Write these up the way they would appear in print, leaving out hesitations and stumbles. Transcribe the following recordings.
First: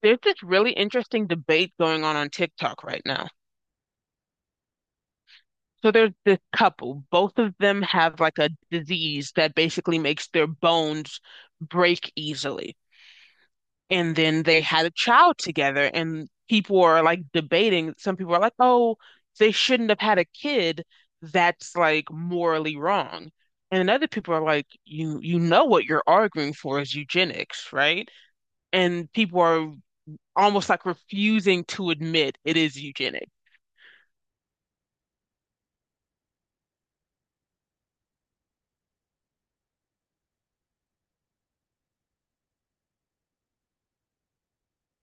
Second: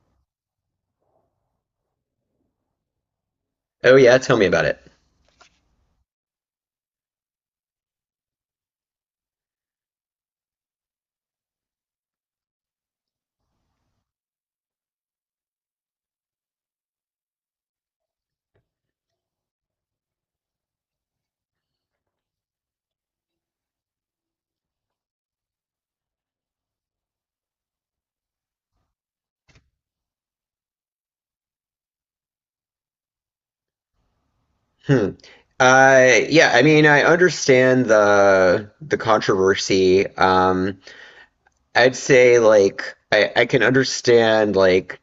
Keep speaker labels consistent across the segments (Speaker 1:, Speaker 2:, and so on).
Speaker 1: There's this really interesting debate going on TikTok right now.
Speaker 2: Oh yeah, tell me about it.
Speaker 1: So there's this couple, both of them have like a disease that basically makes their bones break easily. And then they had a child together, and people are like debating. Some people are like, oh, they shouldn't have had a kid. That's like morally wrong. And other people are like, you know what you're arguing for is eugenics, right? And people are almost like refusing to admit it is eugenics.
Speaker 2: Hmm. Yeah, I mean, I understand the controversy. I'd say like I can understand like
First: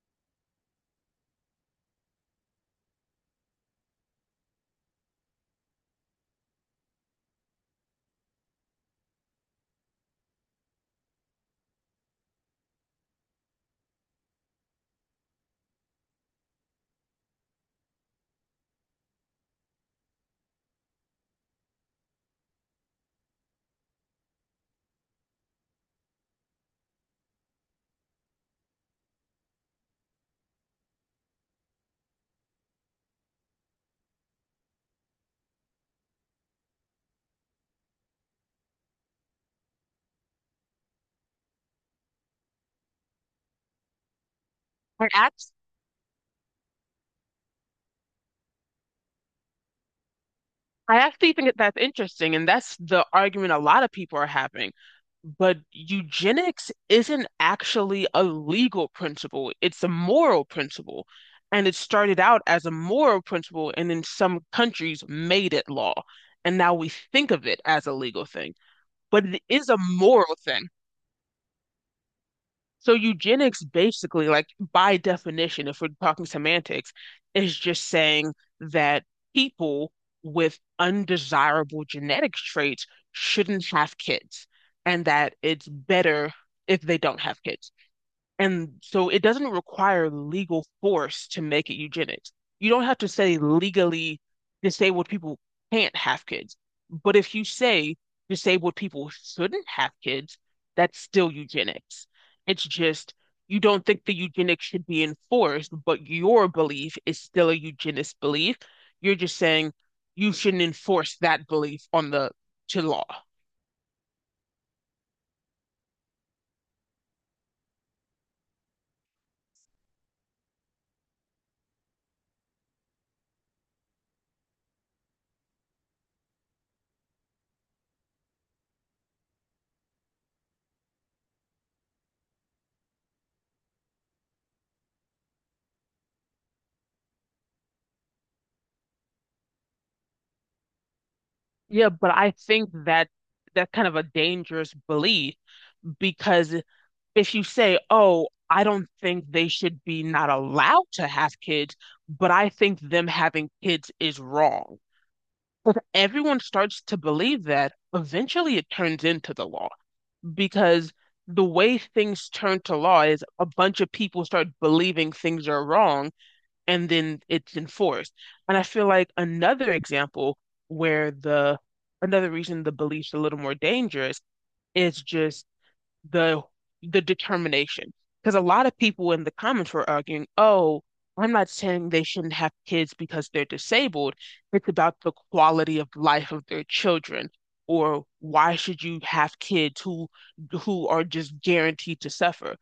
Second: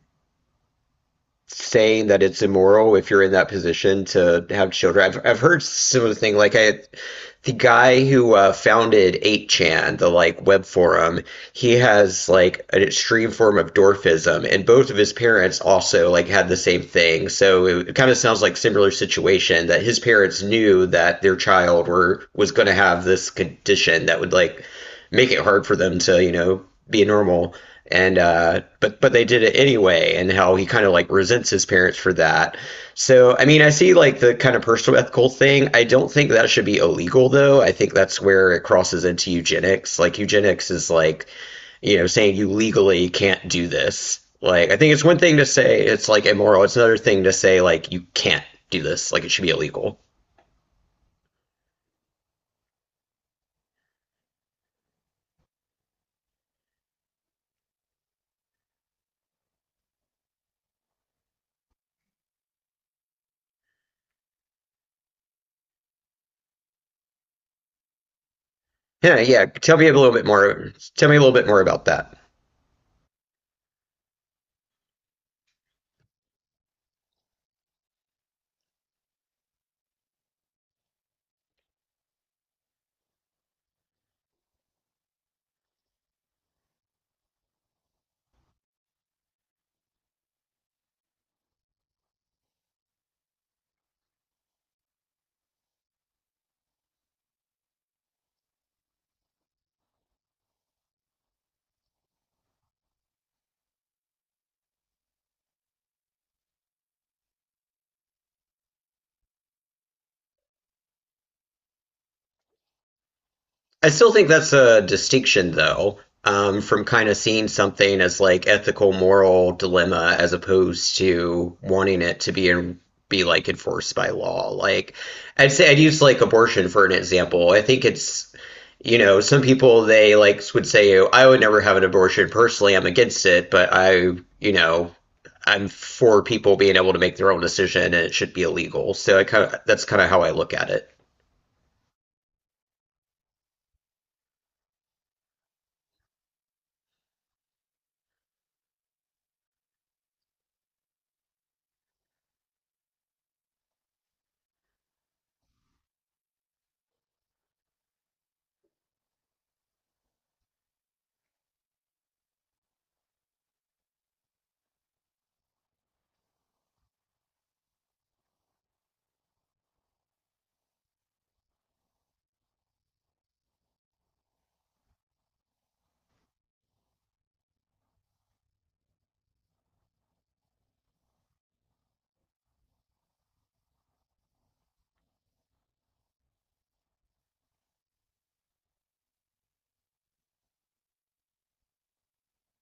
Speaker 2: saying that it's immoral if you're in that position to have children. I've heard similar thing like I the guy who founded 8chan, the like web forum. He has like an extreme form of dwarfism, and both of his parents also like had the same thing. So it kind of sounds like similar situation that his parents knew that their child were was going to have this condition that would like make it hard for them to be normal, and but they did it anyway, and how he kind of like resents his parents for that. So I mean I see like the kind of personal ethical thing. I don't think that should be illegal, though. I think that's where it crosses into eugenics. Like eugenics is like, saying you legally can't do this. Like I think it's
Speaker 1: I
Speaker 2: one thing to
Speaker 1: act
Speaker 2: say it's like immoral, it's another thing to say like you can't do this, like it should be illegal.
Speaker 1: I actually think that that's interesting, and that's the argument a lot of people are having. But eugenics isn't actually a legal principle, it's a moral principle. And it started out as a moral principle, and in some countries made it law. And now we think of it as a legal thing,
Speaker 2: yeah
Speaker 1: but it
Speaker 2: yeah
Speaker 1: is a
Speaker 2: tell me a little bit
Speaker 1: moral thing.
Speaker 2: more about that.
Speaker 1: So eugenics basically, like by definition, if we're talking semantics, is just saying that people with undesirable genetic traits shouldn't have kids, and that it's better if they don't have kids. And so it doesn't require legal force to make it eugenics. You don't have to say legally disabled people can't have kids. But if you say disabled people shouldn't have kids, that's still eugenics. It's just you don't think the eugenics should be enforced, but your belief is still a eugenist belief. You're just saying you shouldn't enforce that belief on the to law.
Speaker 2: I still think that's a distinction, though. From kind of seeing something as like ethical, moral dilemma as opposed to wanting it to be like enforced by law. Like, I'd say I'd use like abortion for an example. I think it's, you know, some people they like would say, "Oh, I would never have an abortion personally. I'm against it, but I, you know, I'm for people being able to make their own decision, and it should be illegal." So I kind of that's kind of how I look at it.
Speaker 1: Yeah, but I think that that's kind of a dangerous belief because if you say, oh, I don't think they should be not allowed to have kids, but I think them having kids is wrong. Everyone starts to believe that. Eventually, it turns into the law because the way things turn to law is a bunch of people start believing things are wrong and then it's enforced. And I feel like another example where the another reason the belief's a little more dangerous is just the the determination. Because a lot of people in the comments were arguing, oh, I'm not saying they shouldn't have kids because they're disabled. It's about the quality of life of their children. Or why should you have kids who are just guaranteed to suffer?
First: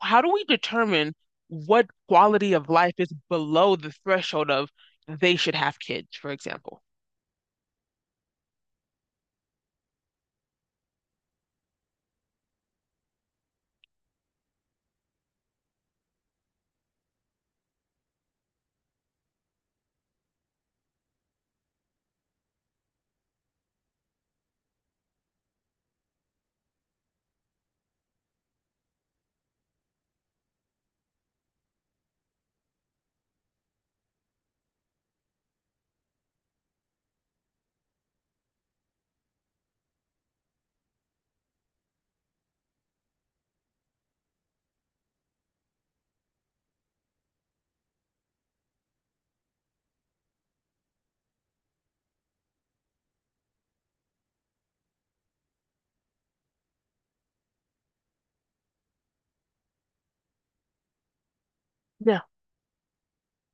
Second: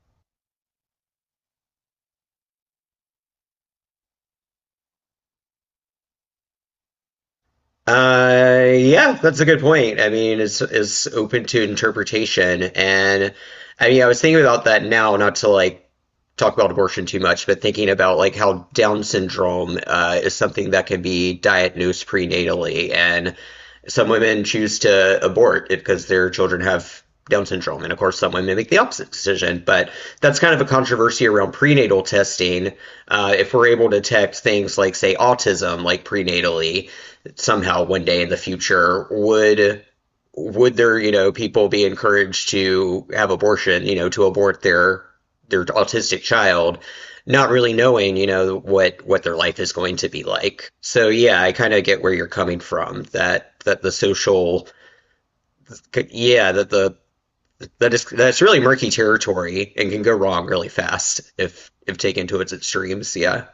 Speaker 1: How do we determine what quality of life is below the threshold of they should have kids, for example?
Speaker 2: Yeah, that's a good point. I mean, it's open to interpretation. And I mean, I was thinking about that now, not to like talk about abortion too much, but thinking about like how Down syndrome is something that can be diagnosed prenatally, and some women choose to abort it because their children have Down syndrome, and of course, some women make the opposite decision. But that's kind of a controversy around prenatal testing. If we're able to detect things like, say, autism, like prenatally somehow one day in the future, would there, you know, people be encouraged to have abortion, you know, to abort their autistic child, not really knowing, you know, what their life is going to be like. So yeah, I kind of get where you're coming from, that the social, yeah, that the, that is, that's really murky territory and can go wrong really fast if
Speaker 1: Yeah.
Speaker 2: taken to its extremes, yeah.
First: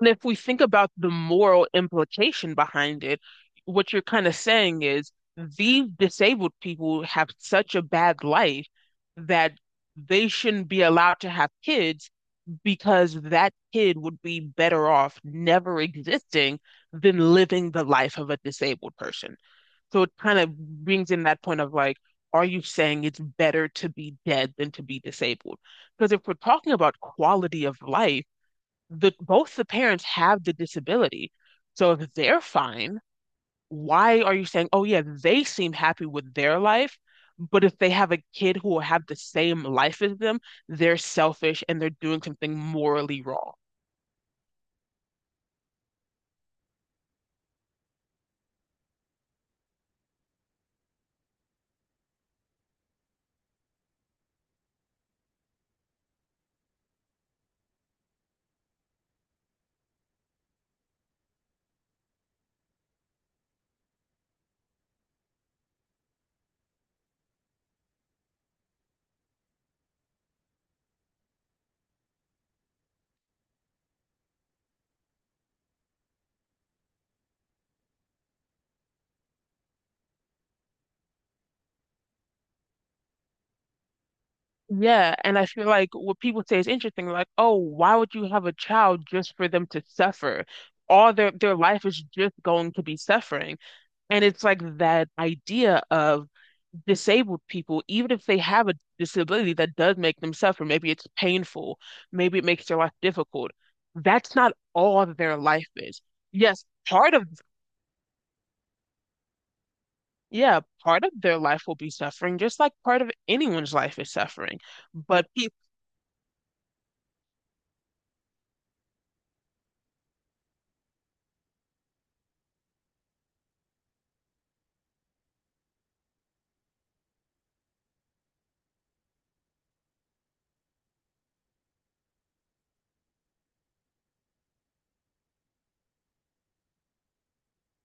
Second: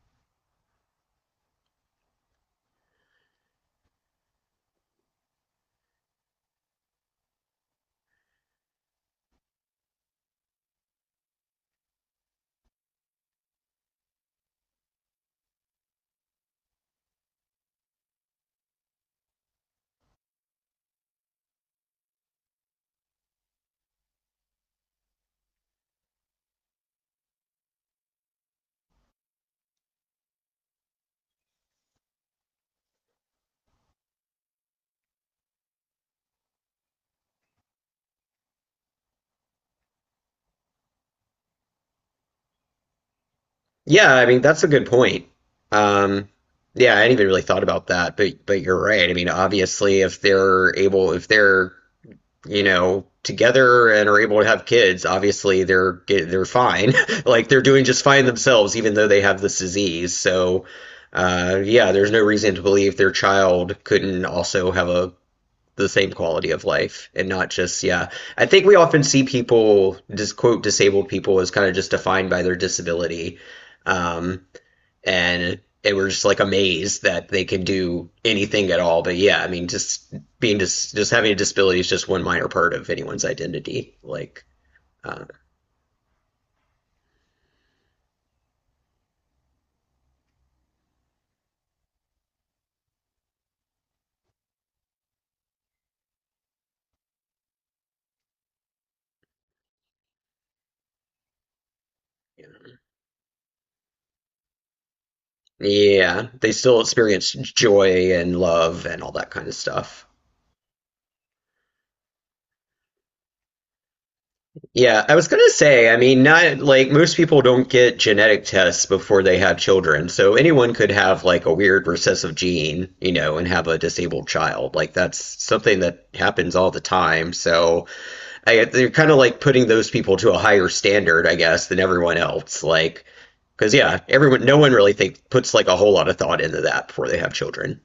Speaker 1: And if we think about the moral implication behind it, what you're kind of saying is these disabled people have such a bad life that they shouldn't be allowed to have kids because that kid would be better off never existing than living the life of a disabled person. So it kind of brings in that point of like, are you saying it's better to be dead than to be disabled? Because if we're talking about quality of life, the both the parents have the disability. So if they're fine, why are you saying, oh yeah, they seem happy with their life, but if they have a kid who will have the same life as them, they're selfish and they're doing something morally wrong.
Speaker 2: Yeah, I mean that's a good point. Um, yeah, I hadn't even really thought about that, but you're right. I mean, obviously, if they're able, if they're, you know, together and are able to have kids, obviously they're they're fine. Like they're doing just fine themselves, even though they have this disease. So, yeah, there's no reason to believe their child couldn't also have a the same quality of life and not just yeah. I think we often see people just quote disabled people as kind of just defined by their disability. Um, and they were just like amazed that they could do anything at all. But yeah, I mean, just being just having a disability is just one minor part of anyone's identity. Like,
Speaker 1: Yeah,
Speaker 2: uh,
Speaker 1: and I feel like what people say is interesting, like, oh, why would you have a child just for them to suffer? All their life is just going to be suffering. And it's like that idea of disabled people, even if they have a disability that does make them suffer, maybe it's painful, maybe it
Speaker 2: yeah.
Speaker 1: makes their life difficult. That's not all that their life is.
Speaker 2: Yeah, they
Speaker 1: Yes,
Speaker 2: still
Speaker 1: part of,
Speaker 2: experience joy and love and all that kind of stuff.
Speaker 1: yeah, part of their life will be suffering, just like part of anyone's life is suffering.
Speaker 2: Yeah, I
Speaker 1: But
Speaker 2: was gonna
Speaker 1: pe
Speaker 2: say, I mean, not like most people don't get genetic tests before they have children, so anyone could have like a weird recessive gene, you know, and have a disabled child. Like that's something that happens all the time. So I, they're kind of like putting those people to a higher standard, I guess, than everyone else. Like, because yeah, everyone, no one really think puts like a whole lot of thought into that before they have children.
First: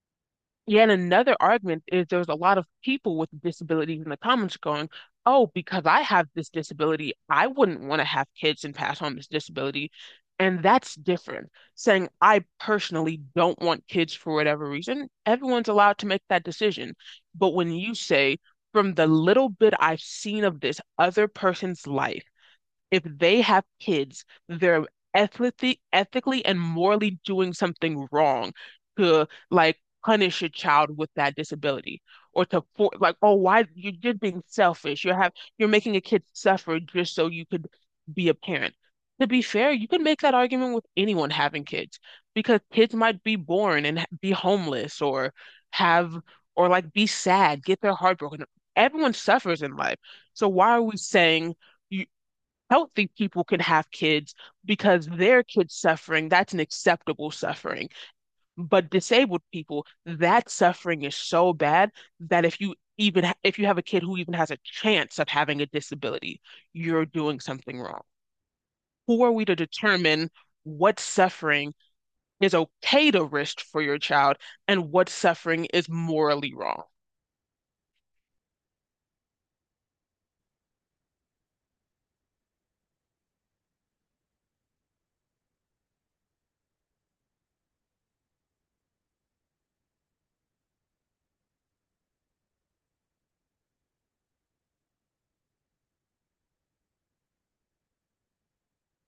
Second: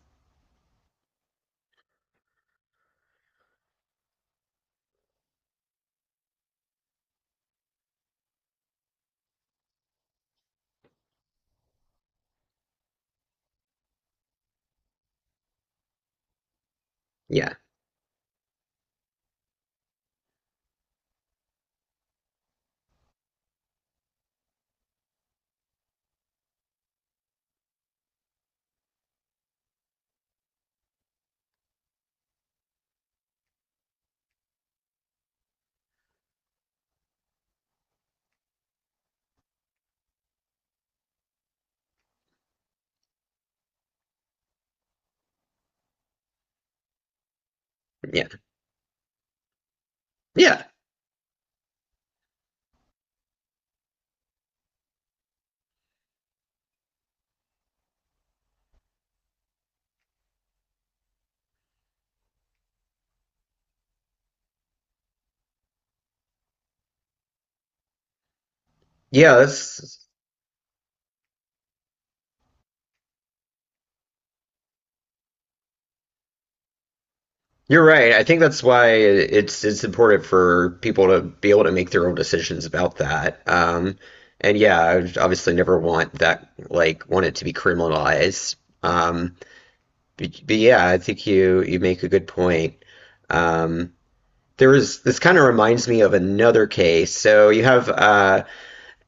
Speaker 1: Yeah, and another argument is there's a lot of people with disabilities in the comments going, oh, because I have this disability, I wouldn't want to have kids and pass on this disability. And that's different. Saying I personally don't want kids for whatever reason, everyone's allowed to make that decision. But
Speaker 2: Yeah,
Speaker 1: when you say, from the little bit I've seen of this other person's life, if they have kids, they're ethically, ethically and morally doing something wrong to like punish a child with that disability or to for like, oh, why you're just being selfish. You have you're making a kid suffer just so you could be a parent. To be fair, you can make that argument with anyone having kids because kids might be born and be homeless or have or like be sad, get their heart
Speaker 2: yeah,
Speaker 1: broken. Everyone suffers in life. So
Speaker 2: yeah,
Speaker 1: why are we saying you healthy people can have kids because their kids suffering, that's an acceptable suffering. But disabled people, that suffering is so bad that if you even if you have a kid who even has a chance of having a disability, you're doing something wrong. Who are
Speaker 2: yeah.
Speaker 1: we to
Speaker 2: That's
Speaker 1: determine what suffering is okay to risk for your child and what suffering is morally wrong?
Speaker 2: You're right. I think that's why it's important for people to be able to make their own decisions about that. And yeah, I would obviously never want that, like want it to be criminalized. Um, but, yeah, I think you make a good point. Um, there was this, kind of reminds me of another case. So you have,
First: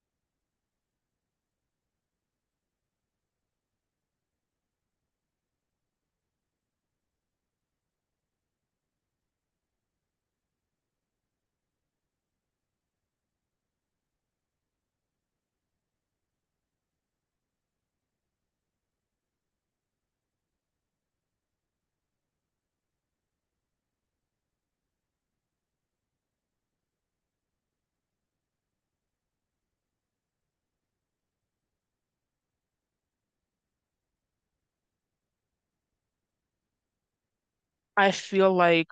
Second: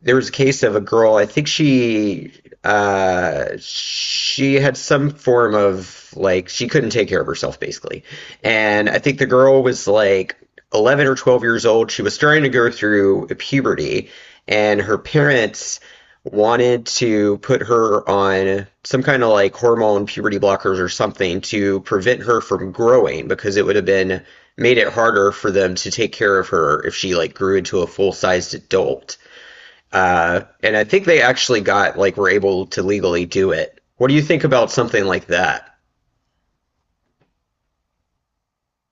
Speaker 2: there was a case of a girl. I think she, she had some form of like she couldn't take care of herself basically, and I think the girl was like 11 or 12 years old. She was starting to go through puberty, and her parents wanted to put her on some kind of like hormone puberty blockers or something to prevent her from growing because it would have been made it harder for them to take care of her if she like grew into a full-sized adult. And I think they actually got like were able to legally do it. What do you think about something like that?
Speaker 1: I feel like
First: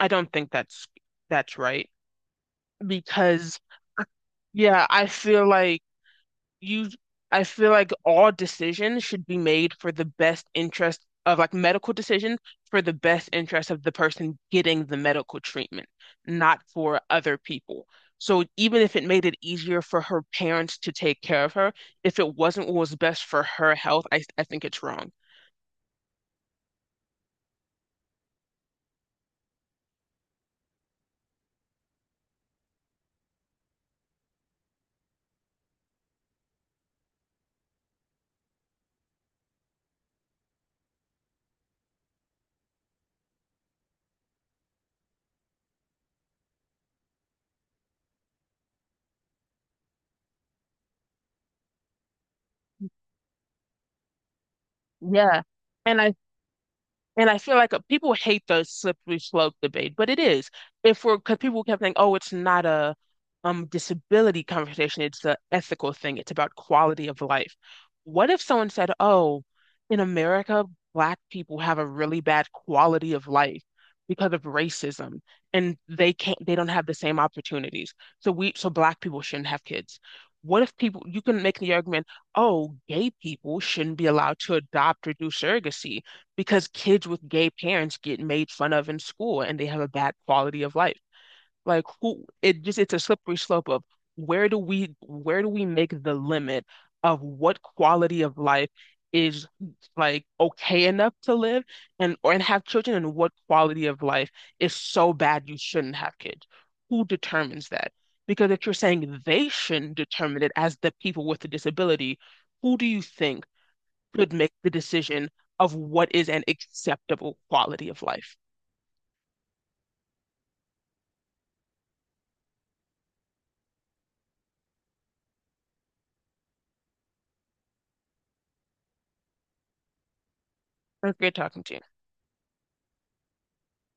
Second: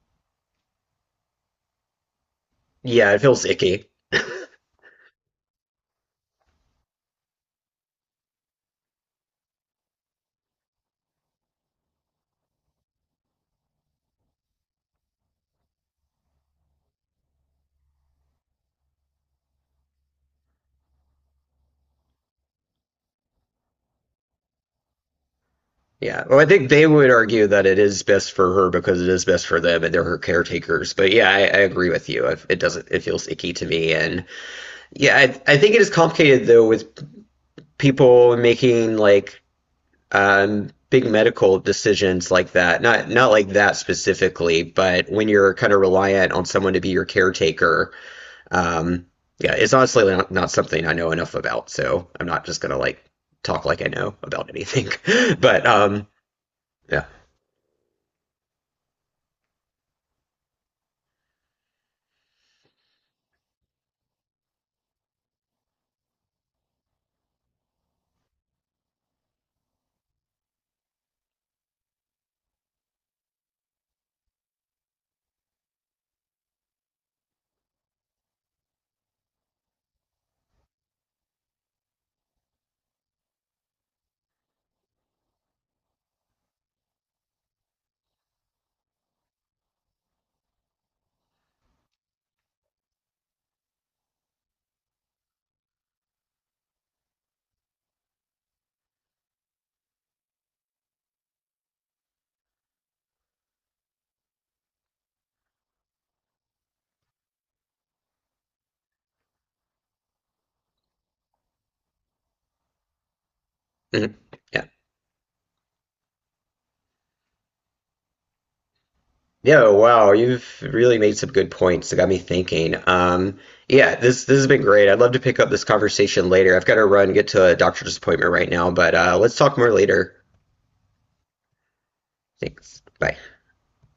Speaker 1: I don't think that's right
Speaker 2: Yeah, it feels
Speaker 1: because
Speaker 2: icky.
Speaker 1: yeah, I feel like you I feel like all decisions should be made for the best interest of like medical decisions for the best interest of the person getting the medical treatment, not for other people. So even if it made it easier for her parents to take care of her, if it wasn't what was best for her health, I think it's wrong.
Speaker 2: Yeah. Well, I think they would argue that it is best for her because it is best for them and they're her caretakers. But yeah, I agree with you. It doesn't. It feels icky to me. And yeah, I think it is complicated though with people making like big medical decisions like that. Not like that specifically, but when you're kind of reliant on someone to be your caretaker. Um, yeah, it's honestly not something I know enough about, so I'm not just gonna like talk like I know about anything.
Speaker 1: Yeah.
Speaker 2: but
Speaker 1: And I
Speaker 2: Yeah.
Speaker 1: And I feel like people hate the slippery slope debate, but it is. If we're, because people kept saying, oh, it's not a disability conversation, it's the ethical thing, it's about quality of life. What if someone said, oh, in America, Black people have a really bad quality of life because of racism, and they can't, they don't have the same opportunities. So we, so Black people shouldn't have kids. What if people, you can make the argument, oh, gay people shouldn't be allowed to adopt or do surrogacy because kids with gay parents get made fun of in school and they have a bad quality of life. Like who it just it's a slippery slope of where do we make the limit of what quality of life is like okay enough to live and or and have children and what quality of life is so bad you shouldn't have kids. Who determines that? Because if you're saying they shouldn't determine it as the people with the disability, who do you think
Speaker 2: Mhm.
Speaker 1: should make
Speaker 2: Yeah,
Speaker 1: the decision of what is an acceptable quality of life.
Speaker 2: yeah. Wow, you've really made some good points that got me thinking. Yeah, this has been great. I'd love to pick up this conversation later. I've got to run, get to a doctor's appointment right now, but let's talk more later.
Speaker 1: It was great talking to you.
Speaker 2: Thanks. Bye.